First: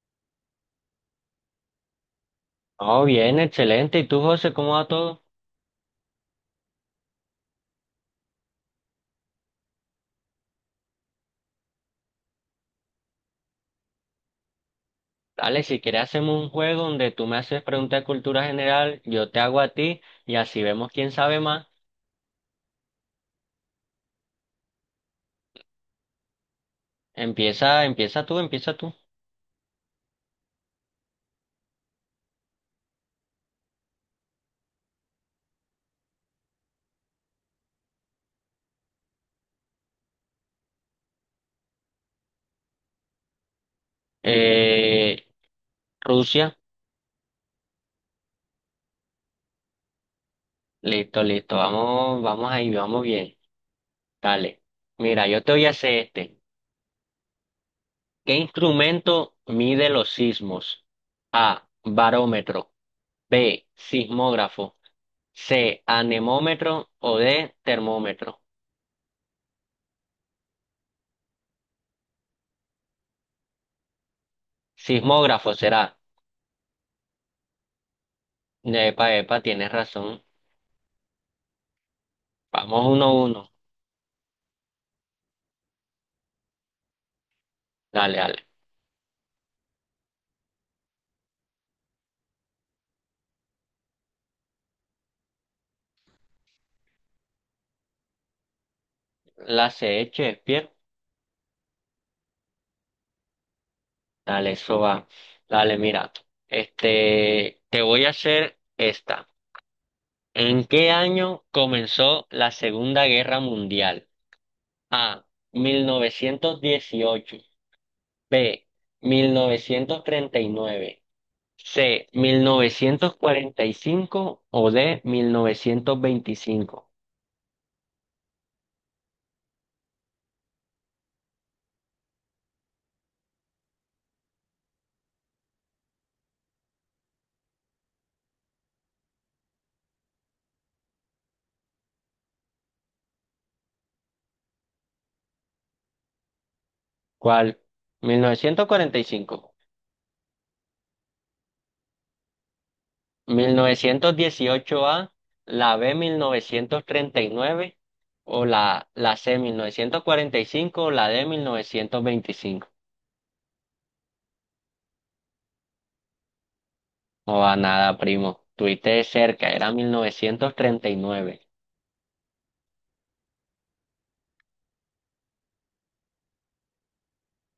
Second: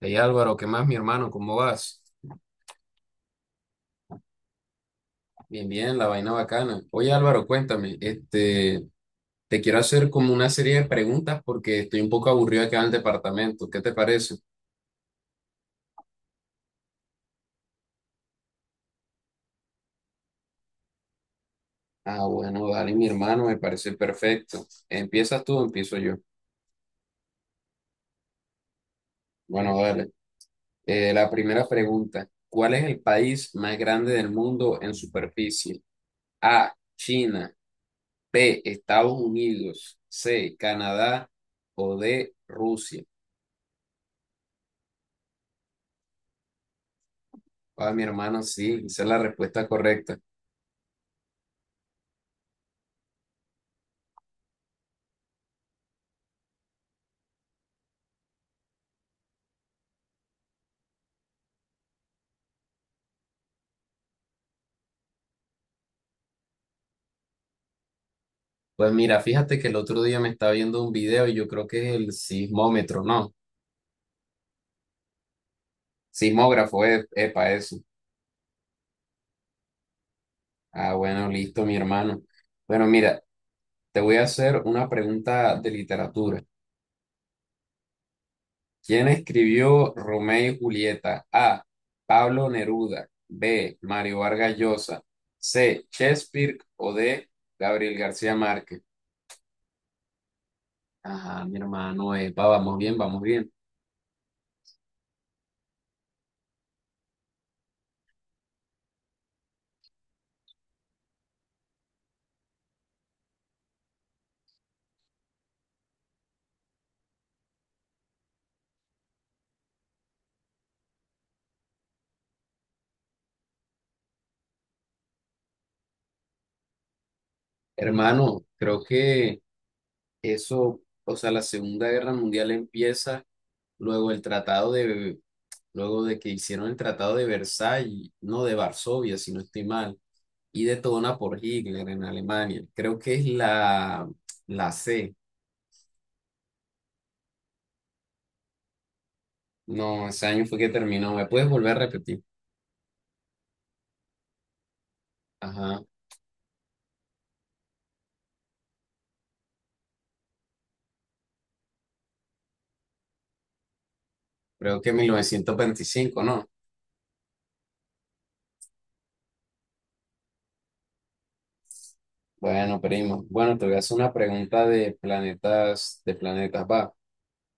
Hey Álvaro, ¿qué más, mi hermano? ¿Cómo vas? Oh, bien, excelente. ¿Y tú, José, cómo va todo? Bien, bien, la vaina bacana. Oye Álvaro, cuéntame, te quiero hacer como una serie de preguntas porque estoy un poco aburrido acá en el departamento. ¿Qué te parece? Dale, si quieres hacemos un juego donde tú me haces preguntas de cultura general, yo te hago a ti y así vemos quién sabe más. Ah, bueno, dale, mi hermano, me parece perfecto. ¿Empiezas tú o empiezo yo? Empieza, empieza tú, empieza tú. Bueno, dale. La primera pregunta, ¿cuál es el país más grande del mundo en superficie? A, China, B, Estados Unidos, C, Canadá o D, Rusia. Eh, Rusia, Ah, mi hermano, sí, esa es la respuesta correcta. listo, listo. Vamos, vamos ahí, vamos bien. Dale. Mira, yo te voy a hacer este. ¿Qué instrumento mide los sismos? A, barómetro. B, sismógrafo. C, anemómetro o D, termómetro. Pues mira, fíjate que el otro día me estaba viendo un video y yo creo que es el sismómetro, ¿no? Sismógrafo será. Sismógrafo, es epa, eso. Epa, epa, tienes razón. Ah, bueno, listo, mi hermano. Bueno, Vamos uno a mira, uno. te voy a hacer una pregunta de literatura. Dale, dale. ¿Quién escribió Romeo y Julieta? A, Pablo Neruda. B, Mario Vargas Llosa. C, Shakespeare o D, Gabriel García Márquez. La CH, Shakespeare. Ajá, mi hermano, epa, vamos bien, vamos bien. Dale, eso va. Dale, mira. Te voy a hacer esta. ¿En qué año comenzó la Segunda Guerra Mundial? A. 1918. B. 1939. C. 1945 o D. 1925. Hermano, creo que eso, o sea, la Segunda Guerra Mundial empieza luego el tratado de, luego de que hicieron el tratado de Versalles, no de Varsovia, si no estoy mal, y detona por Hitler en Alemania. Creo que es la C. ¿Cuál? 1945. No, ese año fue que terminó. ¿Me puedes volver a repetir? 1918A, la Ajá, B 1939 o la C 1945 o la D 1925. creo que 1925, ¿no? No va nada, primo. Tuviste de cerca, era 1939. Bueno, primo. Bueno, te voy a hacer una pregunta de planetas, va.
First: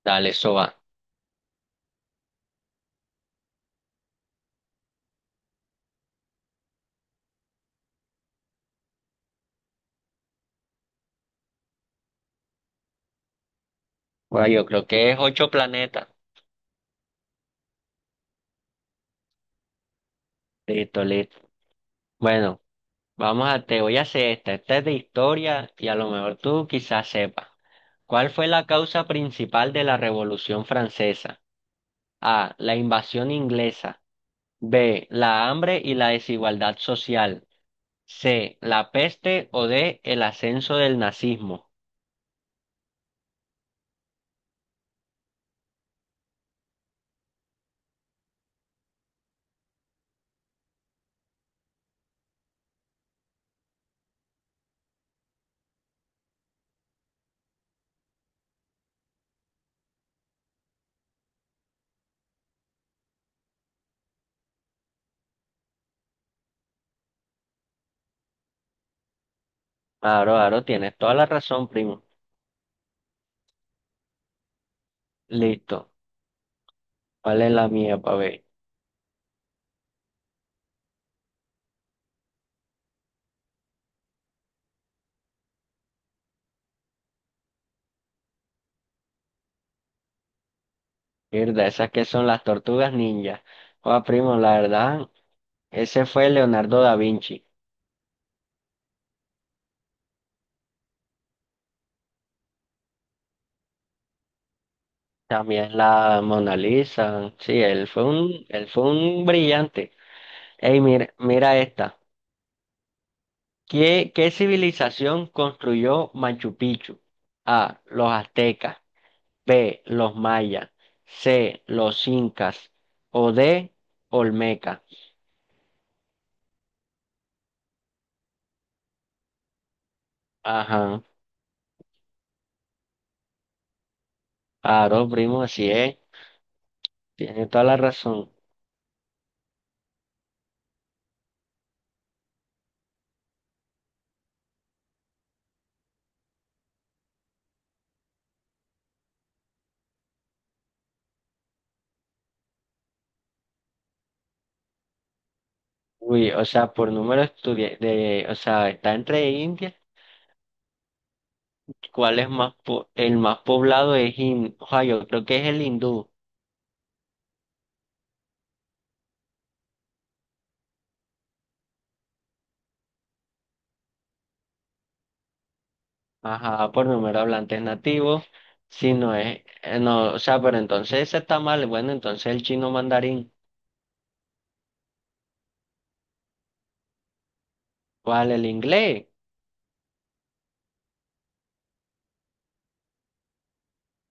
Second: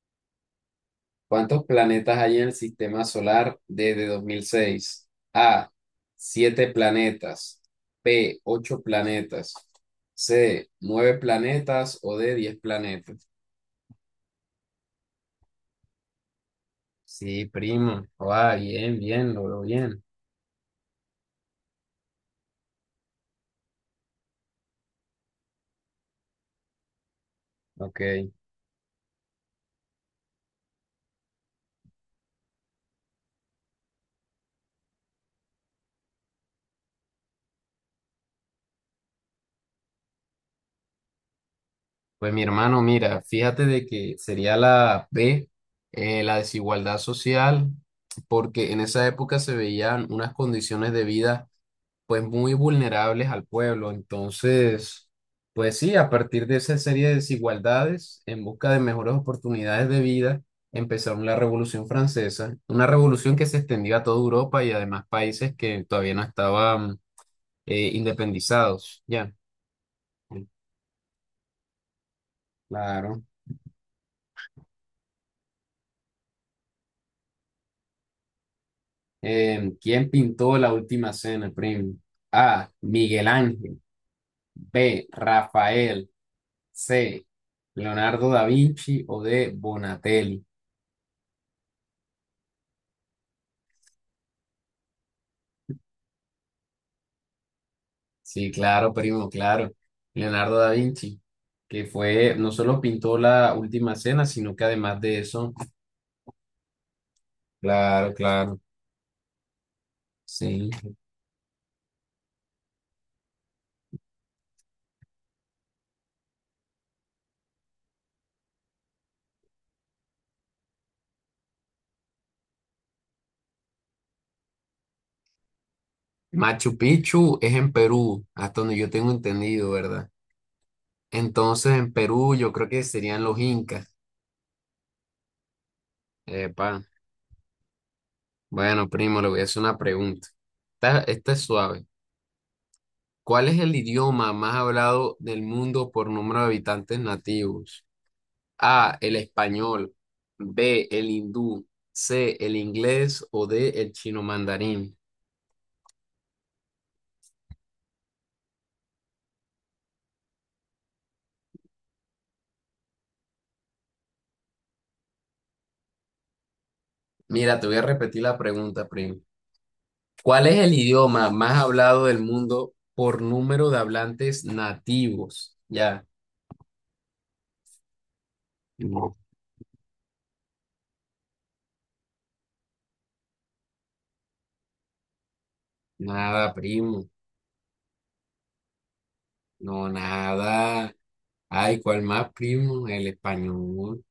Dale, eso va. ¿Cuántos planetas hay en el sistema solar desde 2006? A, 7 planetas, B, 8 planetas, C, 9 planetas o D, 10 planetas. Bueno, yo creo que es ocho planetas. Sí, primo. Ah, bien, bien, lo veo bien. Listo, listo. Bueno, te voy a hacer esta. Esta es de historia y a lo mejor tú quizás sepas. Ok. ¿Cuál fue la causa principal de la Revolución Francesa? A. La invasión inglesa. B. La hambre y la desigualdad social. C. La peste o D. El ascenso del nazismo. Pues mi hermano, mira, fíjate de que sería la B, la desigualdad social, porque en esa época se veían unas condiciones de vida pues muy vulnerables al pueblo. Entonces, pues sí, a partir de esa serie de desigualdades, en busca de mejores oportunidades de vida, empezaron la Revolución Francesa, una revolución que se extendió a toda Europa y además países que todavía no estaban independizados. Ya, Claro, claro, tienes toda la razón, primo. claro. Listo. ¿Cuál es la mía, pa' ver? ¿Quién pintó La Última Cena, primo? A, Miguel Ángel. B, Rafael. C, Leonardo da Vinci o D, Bonatelli. Mierda, esas que son las tortugas ninja. Joder, primo, la verdad, ese fue Leonardo da Vinci. Sí, claro, primo, claro. Leonardo da Vinci, que fue, no solo pintó la Última Cena, sino que además de eso, También la Mona Lisa. Sí, claro, claro, él fue un brillante. sí. Ey, mira, mira esta. ¿Qué civilización construyó Machu Picchu? A. Los aztecas. B, los mayas, C, los incas o D, Olmeca. Machu Picchu es en Perú, hasta donde yo tengo entendido, ¿verdad? Ajá, Entonces, en Perú yo creo que serían los incas. claro, primo, así es, Epa. tiene toda la razón. Bueno, primo, le voy a hacer una pregunta. Esta es suave. ¿Cuál es el idioma más hablado del mundo por número de habitantes nativos? A, el español, B, el hindú, C, el inglés o D, el chino mandarín. Uy, o sea, por número de, o sea, está entre India. ¿Cuál es más el más poblado es oja, yo creo que es el hindú. Mira, te voy a repetir la pregunta, primo. ¿Cuál es el idioma más hablado del mundo por número de hablantes nativos? Ya. Ajá, por número de hablantes nativos, si no No. es, no, o sea, pero entonces ese está mal, bueno, entonces el chino mandarín, Nada, primo. ¿cuál? El inglés, No, nada. Ay, ¿cuál más, primo? El español.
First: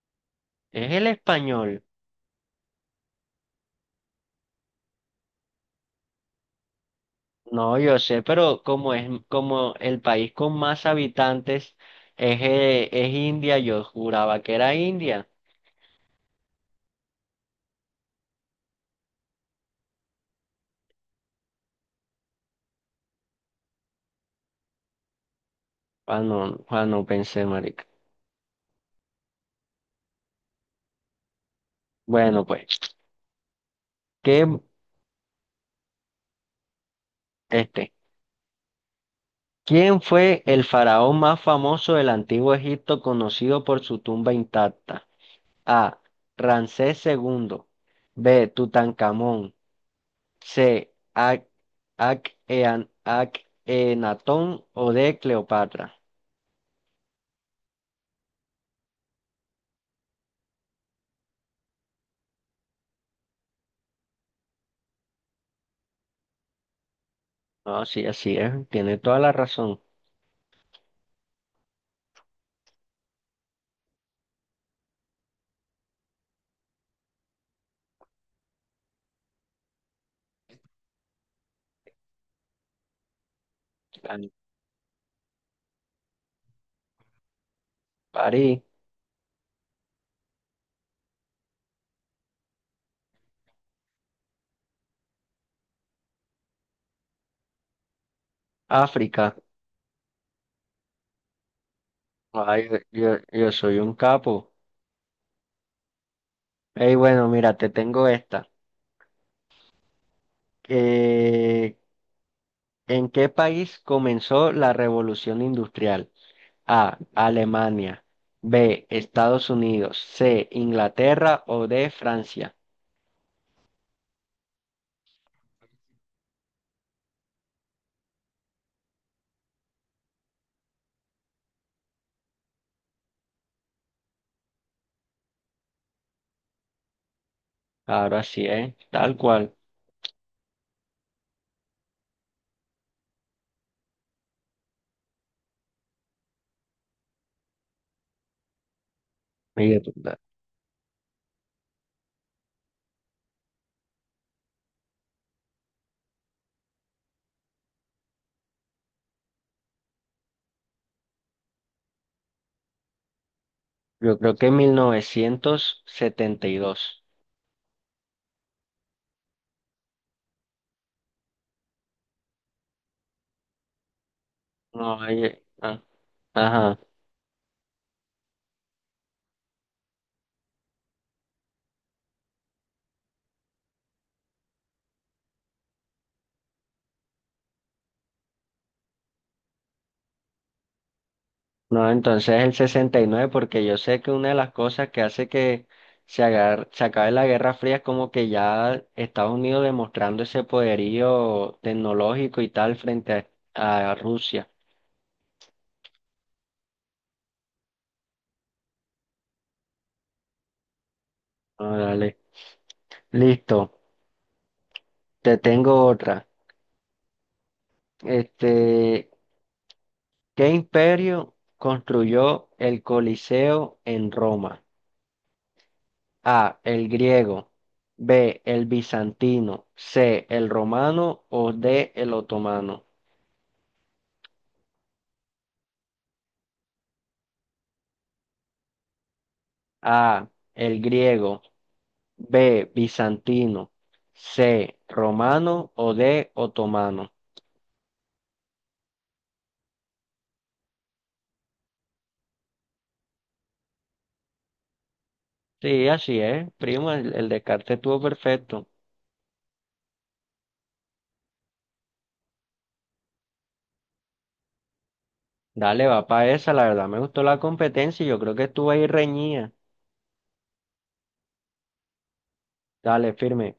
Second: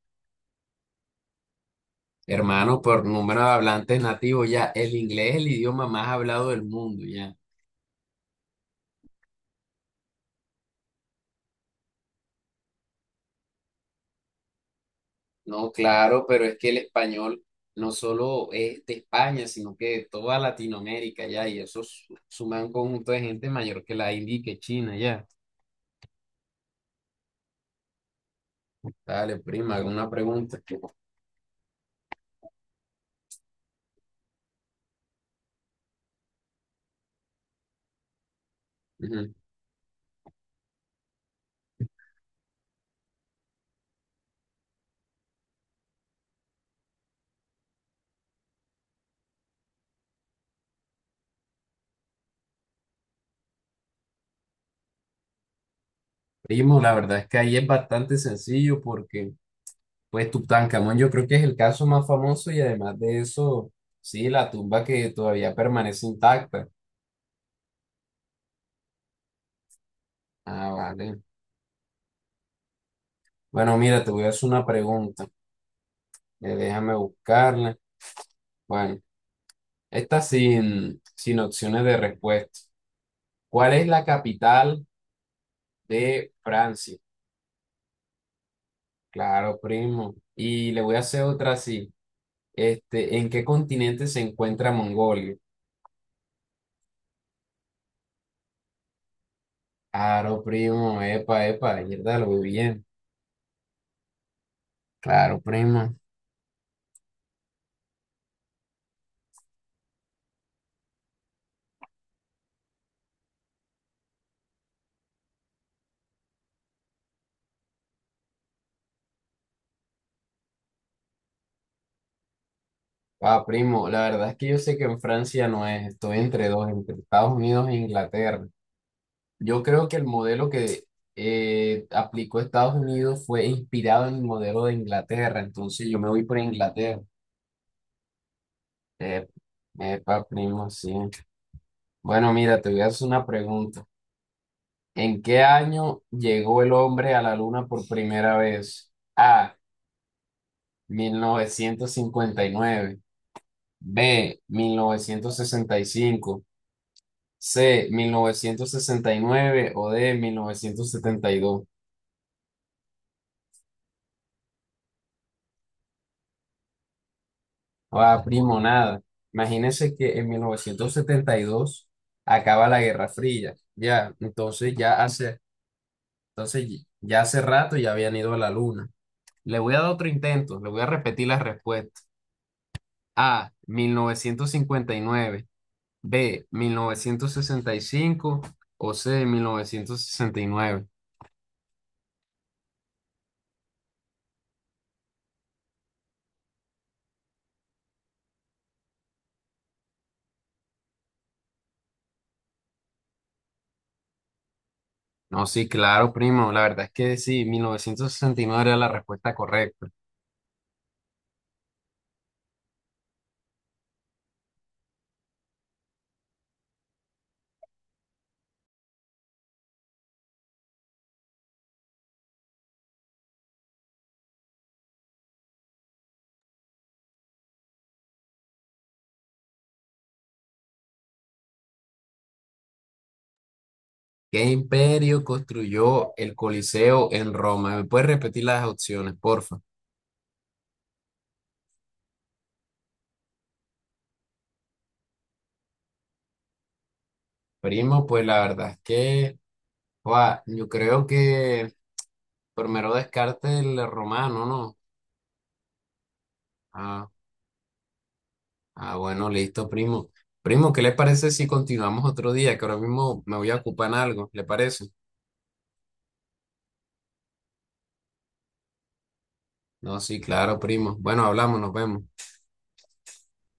es el español. Hermano, por número de hablantes nativos, ya. El inglés es el idioma más hablado del mundo, ya. No, yo sé, pero como es como el país con más habitantes es India, yo juraba que era India. No, claro, pero es que el español no solo es de España, sino que de toda Latinoamérica ya, y eso suma un conjunto de gente mayor que la India y que China ya. Ah no, ah no pensé, marica. Dale, prima, alguna pregunta. Bueno, pues, ¿qué, este, Ujú. ¿quién fue el faraón más famoso del antiguo Egipto conocido por su tumba intacta? A. Ramsés II. B. Tutankamón. C. Enatón o D. Cleopatra. Primo, la verdad es que ahí es bastante sencillo porque, pues, Tutankamón yo creo que es el caso más famoso y además de eso, sí, la tumba que todavía permanece intacta. No, sí, así es, tiene toda la razón. Ah, vale. Bueno, mira, te voy a hacer una pregunta. Déjame buscarla. Bueno. Esta sin opciones de respuesta. ¿Cuál es la En capital de Francia? París, Claro, primo. Y le voy a hacer otra así. ¿En qué continente se encuentra Mongolia? África. Claro, primo. Epa, epa, verdad, lo vi Ay, bien. yo soy un capo. Claro, primo. Ey, bueno, mira, te tengo esta. Eh, ¿en qué país comenzó la Revolución Industrial? A, Alemania. B, Estados Unidos. C, Inglaterra o D, Francia. Ah, primo, la verdad es que yo sé que en Francia no es, estoy entre dos, entre Estados Unidos e Inglaterra. Yo creo que el modelo que aplicó Estados Unidos fue inspirado en el modelo de Inglaterra, entonces yo me voy por Inglaterra. Ahora sí, ¿eh? Tal Eh, cual. epa, primo, sí. Bueno, mira, te voy a hacer una pregunta. ¿En qué año llegó el hombre a la luna por primera vez? A, Oye, 1959, B, 1965, C, 1969 o D, 1972. yo creo que en 1972. Ah, primo, nada. Imagínese que en 1972 acaba la Guerra Fría. Ya, No, oye, ah, ajá. entonces ya hace, rato ya habían ido a la luna. Le voy a dar otro intento, le voy a repetir las respuestas. A, 1959, B, 1965, o C, 1969. No, entonces el 69, porque yo sé que una de las cosas que hace que se acabe la Guerra Fría es como que ya Estados Unidos demostrando ese poderío tecnológico y tal frente a Rusia. No, sí, claro, primo, la verdad es que sí, 1969 era la respuesta correcta. Ah, dale. Listo, te tengo otra. Este, ¿qué imperio construyó el Coliseo en Roma? A, el griego, B, el bizantino, C, el romano o D, el otomano. ¿Qué imperio construyó el Coliseo en Roma? ¿Me puedes repetir las opciones, porfa? A, el griego, B, bizantino, C, romano o D, otomano. Primo, pues la verdad es que, guau, yo creo que primero descarte el romano, ¿no? Sí, así es, primo, Ah, el descarte estuvo perfecto. Ah, bueno, listo, primo. Primo, ¿qué le parece si continuamos otro día? Que ahora mismo me voy a ocupar en algo, ¿le parece? Dale, va para esa, la verdad me gustó la competencia y yo creo que estuvo ahí reñida. No, sí, claro, primo. Bueno, hablamos, nos vemos. Dale, firme.